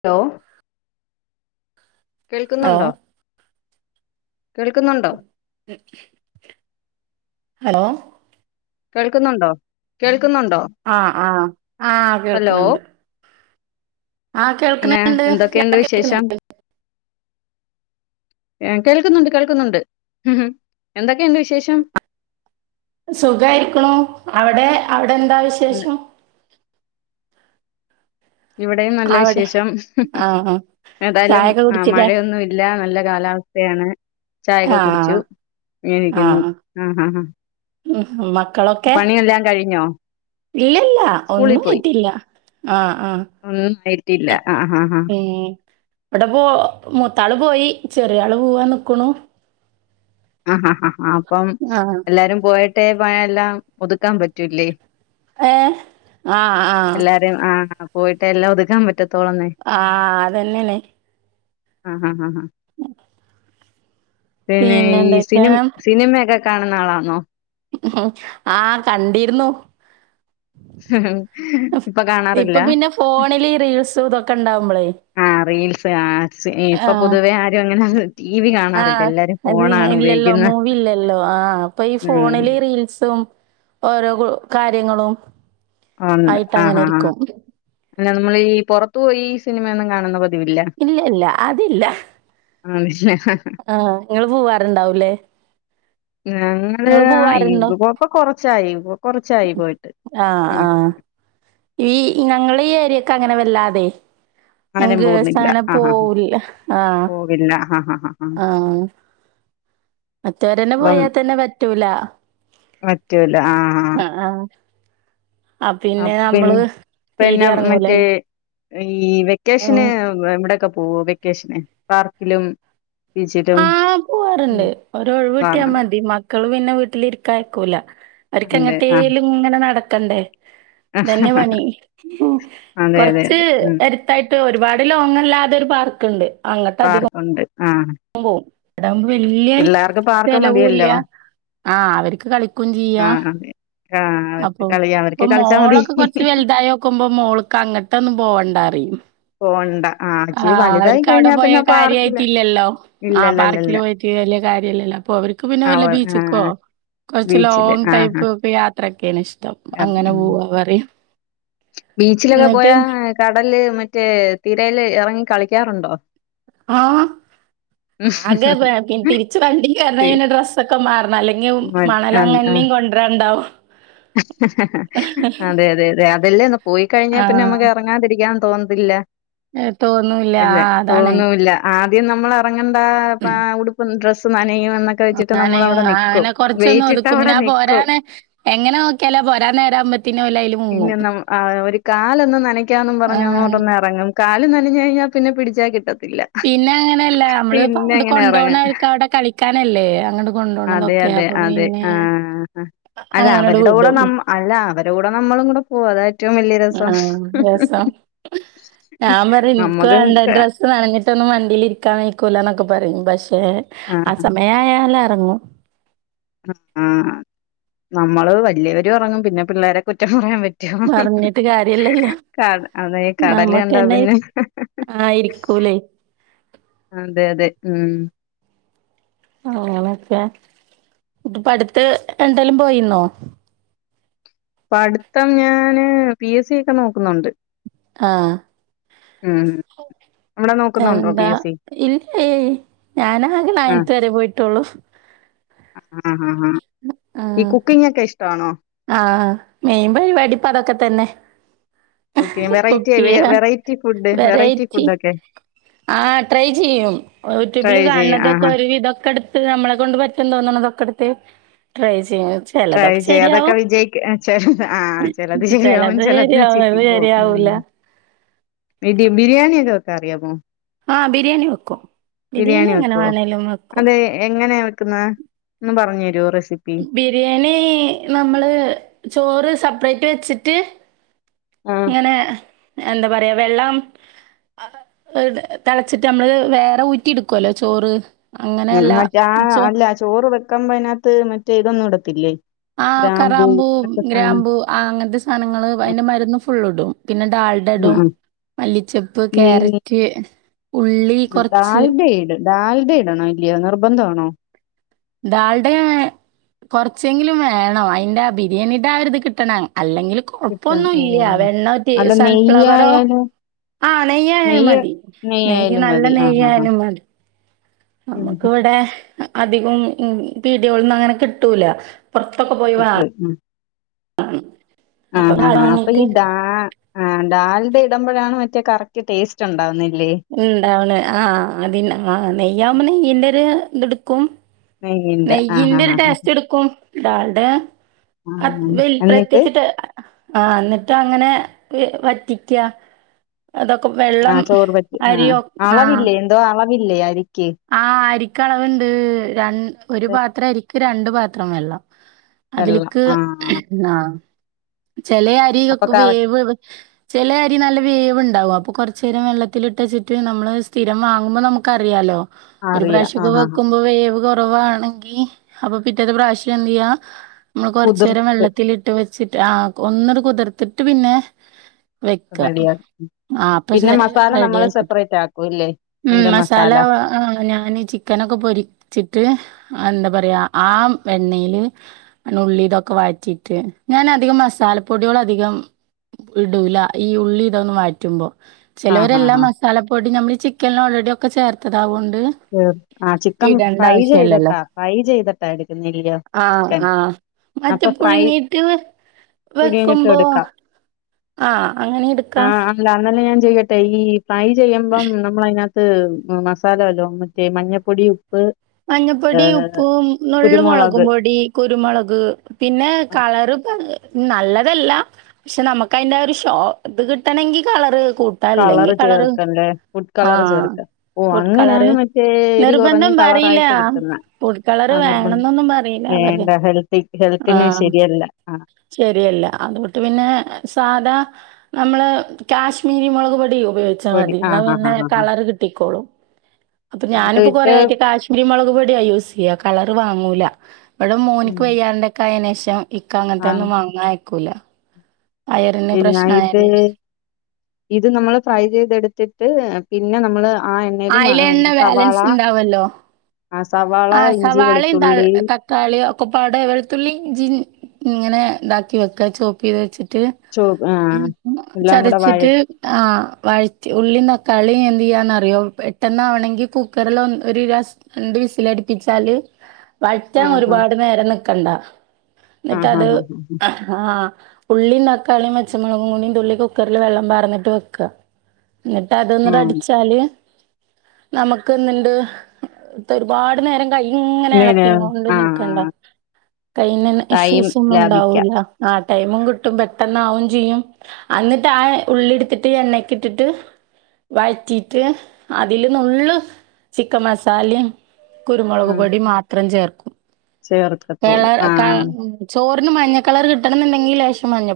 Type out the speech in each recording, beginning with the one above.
Hello hello കേൾക്കുന്നുണ്ടോ കേൾക്കുന്നുണ്ടോ hello കേൾക്കുന്നുണ്ടോ കേൾ ആ ആ ആ ഹലോ കേൾക്കുന്നുണ്ട് ആഹ് പിന്നെ കേൾക്കുന്നുണ്ട് എന്തൊക്കെയുണ്ട് ഇയാൾക്ക് വിശേഷം കേൾക്കുന്നില്ലേ കേൾക്കുന്നുണ്ട് കേൾക്കുന്നുണ്ട് എന്തൊ ക്കെ ഉണ്ട് വിശേഷം സുഖായിരിക്കണു അവിടെ അവിടെ എന്താ വിശേഷം ഇവിടെയും നല്ല അവിടെ വിശേഷം ആഹ് ഏതായാലും ചായൊക്കെ ആ കുടിച്ചില്ലേ മഴയൊന്നും ഇല്ല നല്ല കാലാവസ്ഥയാണ് ചായകെ കുടിച്ചു ആഹ് നിക്കുന്നു ആഹ് ആ ഹ ഹാ ഉം പണിയെല്ലാം കഴിഞ്ഞോ ഇല്ലല്ല സ്കൂളിൽ ഒന്നും പോയി കഴിട്ടില്ല ആ ഒന്നും ആയിട്ടില്ല ആ ആ ആ അവിടെ പോ മൂത്താള് പോയി ചെറിയ ആള് പോവാ നിക്കണു ആ ഹാ ആ അപ്പം ആഹ് എല്ലാരും പോയിട്ടേ എല്ലാം ഒതുക്കാൻ പറ്റൂല്ലേ ഏ ആ ആ പോയിട്ട് എല്ലാം ഒതുക്കാൻ പറ്റ ആഹ അതെന്നെയണെ ആ് ഹ ഹ് പിന്നെ ഈ സിനി സിനിമയൊക്കെ കാണുന്ന ആളാണോ ഉ ആ കണ്ടിരുന്നുു ഇപ്പൊ ഇപ്പൊ കാണാറില്ല? പിന്നെ ഫോണില് റീൽസും ഇതൊക്കെ ഇണ്ടാവുമ്പളേ ആഹ് റീൽസ് ആഡ്സ്. ഇപ്പൊ ആഹ്. പൊതുവേ ആരും അങ്ങനെ ടി വി കാണാറില്ല എല്ലാരും ഫോണാണ് ഉപയ ല്ലോ മൂവില്ലല്ലോ ആഹ് അപ്പൊ ഇ ഉം ഫോണില് റീൽസും ഓരോ കാര്യങ്ങളും. ഉണ്ട്. ആയിട്ട് ആഹ് അങ്ങനെ ആഹ് ഇരിക്കും. അല്ല നമ്മൾ ഈ പൊറത്തു പോയി ഈ സിനിമയൊന്നും കാണുന്ന പതിവില്ല ഇല്ലല്ല അതില്ല ആണല്ലേ ആഹ് ഇങ്ങള് പോവാറുണ്ടാവൂലേ ഞങ്ങള് ഇങ്ങള് ആഹ് പോവാറുണ്ടോ? ഇപ്പ കൊറച്ചായി. ഇപ്പൊ കൊറച്ചായി പോയിട്ട് ആ ഉം ആ. ഈ ഞങ്ങളെ ഈ ഏരിയെക്ക് അങ്ങനെ വല്ലാതെ ആരും പോകുന്നില്ല [unintelligible] ആഹ് ആഹ് പോവുല്ല ആഹ് പോകില്ല ആഹ് ആഹ് ആഹ് ആഹ് മറ്റവരന്നെ അപ്പം പോയാൽ തന്നെ പറ്റൂല. പറ്റൂല ആഹ് അപ്പിൻ പിന്നെ തീരെ മറ്റേ എറങ്ങൂലല്ലോ. ഈ ഉം. വെക്കേഷന് എവിടെയൊക്കെ പോവൊ വെക്കേഷന് പാർക്കിലും ബീച്ചിലും ആഹ് പോവാറുണ്ട്. ഒരു ഒഴിവ് കിട്ടിയാ കാണാറുണ്ട് മതി മക്കള് പിന്നെ വീട്ടിലിരിക്ക അയക്കൂല. അവർക്ക് അതെ ആ എങ്ങട്ടേലും ഇങ്ങനെ നടക്കണ്ടേ ഇതന്നെ പണി. അതെ അതെ കൊർച്ച് അതെ ഉം എടുത്തായിട്ട് ഒരുപാട് ലോങ്ങല്ലാതൊരു പാർക്ക് പാർക്കുണ്ട്. ആ പോവും അതാവുമ്പോ വല്ല്യെ പിള്ളേർക്ക് പാർക്ക് ചെലവുല്ല. മതിയല്ലോ ആഹ് അവര്ക്ക് കളിക്കും ആ ചെയ്യാ അതെ ആ അവർക്ക് അപ്പൊ കളി ഇപ്പൊ അവർക്ക് കളിച്ചാ മതി മോളൊക്കെ കൊർച്ച് വലുതായി നോക്കുമ്പോ മോൾക് അങ്ങട്ടൊന്നും പോവണ്ട. പോണ്ട ആ ഇച്ചിരി ആഹ് വലുതായി അവർക്ക് അവിടെ കഴിഞ്ഞാ പോയ പിന്നെ പാർക്കില് കാര്യയിട്ടില്ലല്ലോ. ആ പാർക്കിൽ ഇല്ലല്ലല്ലല്ല പോയിട്ട്. വല്യ കാര്യല്ലല്ലോ. അപ്പൊ അവർക്ക് പിന്നെ ആ വല്ല ഒ- ആ ബീച്ച്ക്കോ കൊറച്ച് ബീച്ചില് ലോങ് ആ ആ ടൈപ്പ് യാത്ര ക്ക്യാണ് ഇഷ്ടം. അതെ അങ്ങനെ ഉം പോവ പറിം. ബീച്ചിലൊക്കെ പോയാ കടല് മറ്റേ തിരയില് ഇറങ്ങി കളിക്കാറുണ്ടോ ആഹ് ആകെ തിരിച്ച് വണ്ടിക്ക് പി വരണെങ്കിൽ തന്നെ ഡ്രസ്സൊക്കെ മാറണം അല്ലെങ്കിൽ മ മണല് അൻ ആ [unintelligible] പന്ത്രണ്ടാവും അതെ അതെ അതെ അതല്ലേ എന്നാ പോയി കഴിഞ്ഞാ പിന്നെ ആഹ് നമുക്ക് ഇറങ്ങാണ്ടിരിക്കാൻ തോന്നത്തില്ല ഏഹ് തോന്നൂല്ല. അല്ല ആഹ് അതാണ്. തോന്നൂല്ല ആഹ് ആദ്യം നമ്മള് ഇറങ്ങണ്ട ആ ഉടുപ്പ് ഡ്രസ്സ് നനയും എന്നൊക്കെ ആ വെച്ചിട്ട് നനയും നമ്മളവിടെ ആ നിക്കും. അങ്ങനെ കൊറച്ചൊന്ന് ഒതുക്കും വെയിറ്റിട്ടവിടെ പിന്നെ നിക്കും. [unintelligible] എങ്ങനെ നോ ക്കിയാലേ പോരാൻ നേരം ആവുമ്പൊ ഇനിയൊന്ന് ഒരു കാലൊന്ന് നനക്കാന്നും പറഞ്ഞ് ആഹ് അങ്ങോട്ടൊന്ന് ഇറങ്ങും കാല് നനഞ്ഞ് കഴിഞ്ഞാൽ പിന്നെ പിടിച്ചാ കിട്ട പിന്നെ അങ്ങനെയല്ലേ നമ്മള് ഇപ്പ അങ്ങോട്ട് അങ്ങനെ കൊണ്ട് എറങ്ങ പോണത് അവർക്ക് അവിടെ കളിക്കാനല്ലേ അങ്ങോട്ട് കൊണ്ട് പോണത് അതെ അതെ ആ അല്ല അങ്ങനട് അവരുടെ കൂടെ വിടും. നമ്മ അല്ല അതൊ ക്കെ നമ്മളും കൂടെ പോവും അതാ ഏറ്റവും വല്യ രസം ആഹ് രസം. ഞാൻ പറയും എനിക്ക് നമ്മക്ക് വേണ്ട ഡ്രസ്സ് നനഞ്ഞിട്ടൊന്നും വണ്ടീൽ ഇരിക്കാൻ [unintelligible] ക്കെ പറയും പക്ഷെ ആ ആഹ് സമയായാല് ഇറങ്ങും ആഹ് നമ്മള് വല്ല്യയവരും ഇറങ്ങും പിന്നെ പിള്ളേരെ കുറ്റം പറയാൻ പ റ്റുവോ പറഞ്ഞിട്ട് കാര്യല്ലല്ലോ. അതേ കടല് കണ്ടാ പിന്നെ ആയിരിക്കൂല്ലേ അതെ അതെ ഉം ആ ഓക്കേ ഇപ്പ അടുത്ത് എന്തേലും പോയിരുന്നോ ഇപ്പോ അടുത്ത് ഞാന് പി എസ് സി ഒക്കെ നോക്കുന്നുണ്ട് ആഹ് ഉം അവിടെ ആ നോക്കുന്നുണ്ടോ പി എന്താ എസ് സി ഇല്ലേ ഞാനാകെ ആഹ് അയനത്ത് വരെ പോയിട്ടുള്ളു ആഹ് ആഹ് ഹാ ഈ കുക്കിംഗ് ഒക്കെ ഇഷ്ട ആണോ? ആഹ് ആഹ് മൈൻ പരിപാടി പ്പ അതൊക്കെ തന്നെ ക്കെ കുക്ക് വെറൈറ്റി ചെയ്യാ. വെറൈറ്റി ഫുഡ് വെറൈറ്റി ഫുഡൊക്കെ ആ ട്രൈ ചെയ്യും ട്രൈ യൂട്യൂബിൽ ചെയ്യും കാണണതൊക്കെ ആഹാ ഒരു വിതൊക്കെ എടുത്ത് നമ്മളെ കൊണ്ട് പറ്റൻ തോന്നണതൊക്കെ എടു ട്രൈ ചെയ ചിലതൊക്കെ ശെരിയാവുംോ ജയി ചെറത് ആ് ചെറത് ചെയ്യാവ ചെലത് ശരിയാവും ചെിലത്ച്ചിരിക്ക ഇത് പോ ഉ ശരിയാവൂല ഇ ബിരിയാണി ഒക്കെ വെക്കാറിയാമോ ആഹ് ബിരിയാണി വെക്കും ബിരിയാണി എങ്ങനെ വെക്കുവോ വേണേലും വെക്കും അതെ എങ്ങനെ ുന്ന ഒന്ന് പറഞ്ഞു തരുമോ റെസിപ്പി ബിരിയാണി നമ്മള് ചോറ് സെപ്പറേറ്റ് വെച്ചിട്ട് ആഹ് ഇങ്ങനെ എന്താ പറയാ വെള്ളം തിളച്ചിട്ട് നമ്മള് വേറെ ഊറ്റി എടുക്കുവല്ലോ ചോറ് ഉ അങ്ങനെയല്ല മറ്റേ ആ ചോ അല്ല ചോറ് വെക്കാ്പോ അതിനകത്ത് മറ്റേ ഇതൊന്നും ഇടുത്തില്ലേ ആ കറാമ്പൂ ഗ്രാമ്പൂ ആ അങ്ങനത്തെ സാധനങ്ങള്ൾ ആഹ് അതിന്റെ മരുന്ന് ഫുള് ഇടും പിന്നെ ഡാൾഡഡും ആഹ് മല്ലിച്ചപ്പ് ഈ ക്യാരറ്റ് ഉള്ളി കുറച്ച് ഡാൽഡ ഇടും ഡാൽഡ ഇടണോ ഇല്ലയോ നിർബന്ധമാണോ ന്താളുടെ കൊറച്ചെങ്കിലും വേണംോ അതിന്റെ ബിരിയാണീട്ട ആരി ഇത് കിട്ടണം അല്ലെങ്കിൽ കിട്ടണം കൊഴപ്പൊന്നും ഇല്ല ഓഹ് വെണ്ണ അല്ല സൺഫ്ലവറോ നെയ്യായാലും ആഹ നെയ്യായാലും നെയ്യ് മതി നെയ്യ് നെയ്യായാലും നല്ല മതി ആഹ് ആഹ് ആഹ് നെയ്യായാലും മതി ഉം ഉം നമുക്ക്ിവിടെ അധികം പീടോളന്നും അങ്ങനെ കിട്ടൂല പുറത്തൊക്കെ പോയി വ ആഹ ഉ ആഹ ആാ ആാ അപ്പൊ ഈ ഡാ ആഹ ഡാാലിുടെ ഇടുമ്പോഴാണ് മറ്റേ കറക്റ്റ് ടേസ്റ്റ് ഉണ്ടാവുന്ന ഉണ്ടാവണ് ആഹ അതി ആ നെയ്യാമ്മ നെയ്യന്റെ ഒരു ഇത് എടുക്കും ആഹ് നെയ്യിന്റെ ആഹ് ഒരു ആഹ് ടാസ്റ്റ് എടുക്കും ഡാൾഡ് അ ആഹ് എന്നിട്ട് പ്രത്യേകിച്ചിട്ട് ആ എന്നിട്ട് അങ്ങനെ വറ്റിക്ക ആഹ ചോറ് പറ്റി ആ അളവില്ലേ എന്തോ അളവില്ലേ ആും ആഹ അരിക്കളവുണ്ട് ര ഒരു പാത്രം അരിക്ക് രണ്ട് പാത്രം വെള്ളം വെള്ളം അതിലക്ക് ആഹ് ആഹ ചില അരി അപ്പൊ കറ വേവ് ചില അരി നല്ല വേവ് ഉണ്ടാവും അ അപ്പൊ കുറച്ച നേരം വെള്ളത്തിത്തില ഇട്ടച്ചിട്ട് നമ്മള് സ്ഥിരം വാങ്ങ്പോ നമുക്ക് അറിയാാലോ ഒരു അറിയാം പ്രഷഖ ആഹ് ആഹ് വെക്കുമ്പോ വേവ കുറവാണെങ്കിൽ അപ്പൊ പിറ്റേത്തെ പ്രാവശ്യം എന്ത് ചെയ്യാ നമ്മ കൊറച്ച നേരം കുതിർത്ത് വെള്ളത്തി ഇട്ട് വെച്ചി ആ ഒന്നരു കുതിർത്തിട്ട് പിന്നെ വെക്ക കപടിയ ആ അപ്പ റെഡി ആയിക്കോട്ടും ആക്കും ഇല്ലേ മ അയിന്റെ മസാല ആ ഞാൻ ചിക്കന ഒക്കെ പൊരിച്ചിട്ട് എന്താ പറയാ ആ വെണ്ണയില് നുള്ളി ഇതൊക്കെ വാറ്റിട്ട് ഞാൻ അധികം മസാലപ്പൊടികള അധികം ഇടൂല ഈ ഉള്ളി ഇതൊന്ന് മാറ്റുമ്പോൾ ആഹ് ആഹ് ചിലവരെല്ലാം ആഹ് മസാല പൊടി നമ്മൾ ഈ ചിക്കന ഓൾറെഡി ഒക്കെ ചേർത്തതാവണ്ട് ആ ചിക്കൻ ഫ്രൈ ആവശ്യല്ലല്ലോ ചെയ്തട്ടാ ഫ്രൈ ചെയ്തട്ടാ എടുക്കുന്നല്ലയോ ആഹ് ആഹ മറ്റേ പുഴുങ്ങീട്ട് പിടിങ്ങിട്ട് വെക്കുമ്പോ എടുക്കാം ആഹ അങ്ങനെ എടുക്കാ ല്ലെ ഞാൻ ചെയ്യട്ടെ ഈ ഫ്രൈ ചെയ്യുമ്പം നമ്മള അതിനകത്ത് മസാലല്ലോ മഞ്ഞ പൊടി ഉ മഞ്ഞപ്പൊടി ഉപ്പും നള്ുമ മുളകും കുരുമുളക് പൊടി കുരുമുളക് പിന്നെ കളറ് നല്ലതല്ല പക്ഷെ നമുക്ക് അതിന്റെ ഒരു ഷോ ഇത് കിട്ടണമെങ്കിൽ കളറ് കളറ് കെ ക ചേർക്കണ്ടേ ഫുഡ് കളർ ചേർക്ക ഓ അങ്ങനെയാണ് മറ്റേ എരി ക കുറഞ്ഞ് നി അയില്ല കളറായിട്ട് കിട്ടുന്ന ഫുട് കളർ ആ നിർബന്ധം വേണംന്നൊന്നും പറയില്ല അവർക്ക് വേണ്ട ഹെൽത്തി ഹെൽത്തിന് ആഹ് ശരിയല്ല ആ ശരിയല്ല അതൊട്ട് പിന്നെ സാധാ നമ്മള് കാശ്മീരി മുളക് പൊടിയും പയോഗിച്ചാ പൊടി മതി ആ ന്നാ ആ ആ പിന്നെ ആ ആ കളറ് കിട്ടിക്കോളും അപ്പൊ അത് ഞാനിപ്പോ വിട്ട് കൊറെയായിട്ട് കാശ്മീരി മുളക് പൊടിയാ യൂസ് ചെയ്യ കള വാങ്ങൂല ഇവിടെ ഉം, മോൻക്ക് വയ്യാണ്ടെക്കായെനേഷം ഇക്ക ആ അങ്ങനത്തെന്നും വാങ്ങ കുല പിന്നെ ഇത് ഇത് നമ്മൾ ഫ്രൈ ചെയ്തെടുത്തിട്ട് പിന്നെ നമ്മള് ആഹ് എണ്ണെൽ മ അയിലെണ്ണ സവാള ബാലൻസ് ഇണ്ടാവല്ലോ. ആ സവാള ആഹ് ഇഞ്ചി സവാളിയും ത വെളുത്തുള്ളി തക്കാളിയും ഒക്കപ്പാട് വെളുത്തുള്ളിം ഇഞ്ചി ഇങ്ങനെ താക്കി വെക്ക ചോപ്പെയ്ത് വെച്ച് ട്ട് ചോ ആ എല്ലാം കൂടെ വഴ [unintelligible] ന്ത്യയാന്നറിയോ പെട്ടെന്ന് ആവണെങ്കി കുക്കറിൽ ഒര സ രണ്ട് വിസിലടിപ്പിച്ചാല് ആ വറ്റാൻ ആ ഒരുപാട് നേരം നിക്കണ്ട ആ ആ എന്നിട്ടത് ആഹ് ഉള്ളി താക്കാളിം പച്ചമുളകും കുടിയും തുള്ളി കുക്കറിൽ വെള്ളം പാർന്നിട്ട് വെക്ക എന്നിട്ട് ആ ആ അതൊന്ന് അടിച്ചാല് നമുക്ക് എന്നിന്റെ ത പാട് നേരം കൈ ഇങ്ങനെ ഇളക്കീങ്ങോണ്ട് ആ ആ നിക്കണ്ട കയ്യിന്നെ തൈം ഇഷ്യൂസൊന്നു ലാഭിക്കാം ഉണ്ടാവൂല്ല ആഹ് ടൈമും കിട്ടും പെട്ടെന്ന് ആവും ചെയ്യും അന്നിട്ട് ആഹ് ഉള്ളി എടുത്തിട്ട് എണ്ണക്കിട്ടിട്ട് വഴറ്റീട്ട് അതില്ന്നുള്ള് ചിക്കൻ മസാലയും ആ കുരുമുളക് പൊടി മാത്രം ചേർ ചേർക്കത്തോള് വേളെ ആഹ് മഞ്ഞ കളർ കിട്ടണന്ന്ണ്ടെങ്കിൽ ലേശം മഞ്ഞ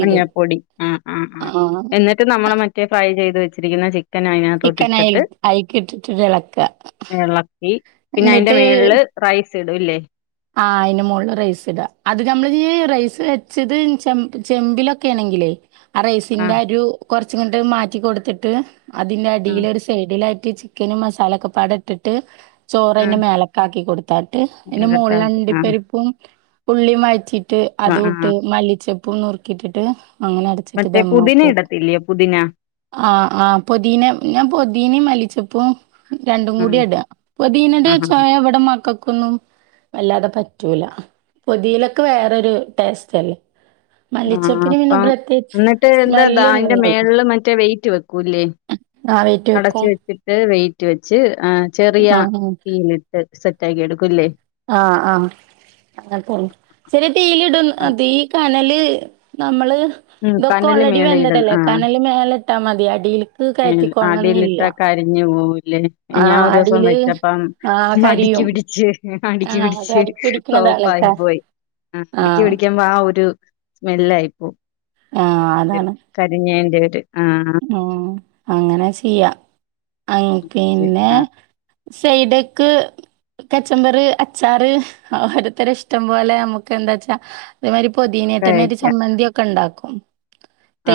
മഞ്ഞപ്പൊടി ഉം ഉം ഉം എന്നിട്ട് നമ്മള് മറ്റേ ഫ്രൈ ചെയ്ത് വെച്ചിരിക്കുന്ന ചി ക്കനയ്നാത്തോട്ട് ചിക്കൻ അയിൽ ഇട്ടിട്ട് അയിക്കിട്ടിട്ട് എളക്ക. ഇളക്കി പിന്നെ അയിന്റെ മേളില് റൈസ് കേടുല്ലേ ആഹ് അയിന് മോളില് റൈസ് ഇടാ അത് നമ്മള് റൈസ് വെച്ചത് ചെമ്പി ചെമ്പിലൊക്കെ ആണ [unintelligible] അ റൈസി ആഹ് ആഹ് ചിക്കനും മസാലൊക്കെപ്പാടെ ഇട്ടിട്ട് ചോറയിൻ്റെ ആഹ് മേലാക്കാക്കി കൊടുത്താട്ട് അയിൻ്റെ മോള് ഇരട്ടാക്കി ആഹ് ണ്ടിപ്പരിപ്പും ഉള്ളി വഴറ്റീട്ട് ആഹ് അതുട്ട് ആഹ് മല്ലിച്ചപ്പും നുറുക്കിയിട്ടിട്ട് അങ്ങനെ അടച്ചിട്ട് മറ്റേ പുതിന ധമ്മാക്കിയാതി ഇടത്തില്ലയോ പുതിന ആഹ് ആഹ് പൊതിന ആഹ് പ്പോ ആഹ് അല്ലാതെ പറ്റൂല [inaudible] ആഹ് മല്ലിച്ചപ്പിന് പിന്നെ അപ്പം പ്രത്യേകിച്ച് ന്നിട്ട് ന്താ തായിന്റെ സ്മെല്ല്ണ്ടെന്നൊള്ളു. മേളില് മറ്റേ വെയിറ്റ് വെക്കൂല്ലേ ആഹ് വെയിറ്റ് അടച്ചു വെക്കും വെച്ചിട്ട് വെയിറ്റ് റ്റ് വെച്ച് ആഹ് ചെറിയ ആഹ് ആഹ് തീയിലിട്ട് സെറ്റ് ആക്കി എടുക്കുല്ലേ ആഹ് ആഹ് അങ്ങന ശരി തീയിലിടും തീ കണ ല് നമ്മള് ഉം ഇതൊക്കെ കനല് ഓൾറെഡി മേളിൽ ഇടും വെന്തതല്ലേ ആഹ് കനല് മേല ഇട്ടാ മതി അടീൽക്ക് കയറ്റിക്കൊണന്നല്ല കരിഞ്ഞ് പോവൂലേ ഞാൻ ഒരു ദിവസം വച്ചപ്പ ആഹ് കരിയും. മടിക്കിപിടിച്ച് ആഹ് അത് അടിക്ക് പിടിക്കണതാണൊക്കെ ആഹ് [unintelligible] [unintelligible] ആഹ് അതാണ് ഒരു ആ ഉം അങ്ങനെ ചെയ്യാ ഐയ് ശരി. പിന്നെ ആ സൈഡിക്ക് കച്ചമ്പറ് അച്ചാറ് ഓരോരുത്തരെ ഇഷ്ടം പോലെ നമ്മുക്ക് എന്താച്ചാ അതേ മാതിരി പൊതിനെ ട്ടെന്നെ ഒരു കഴിക്കാം ചമ്മന്തിയൊക്കെണ്ടാക്കും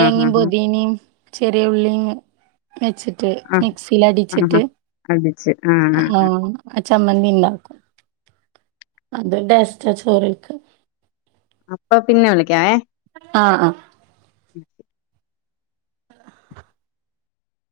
ആ ഹാ ഹാ പൊതീനിം ചെറിയ ഉള്ളിങ് വെച്ചിട്ട് ആ ആ ഹാ മിക്സിലടിച്ചിട്ട് അടിച്ച് ആ ആ ആ [unintelligible] സമ്മന്തി ണ്ടാക്കും അത് ഡെസ്‌റ്റ ചോറിൽക്ക് അപ്പൊ പിന്നെ വിളിക്കാവേ ആഹ് ആ ഹ് [unintelligible]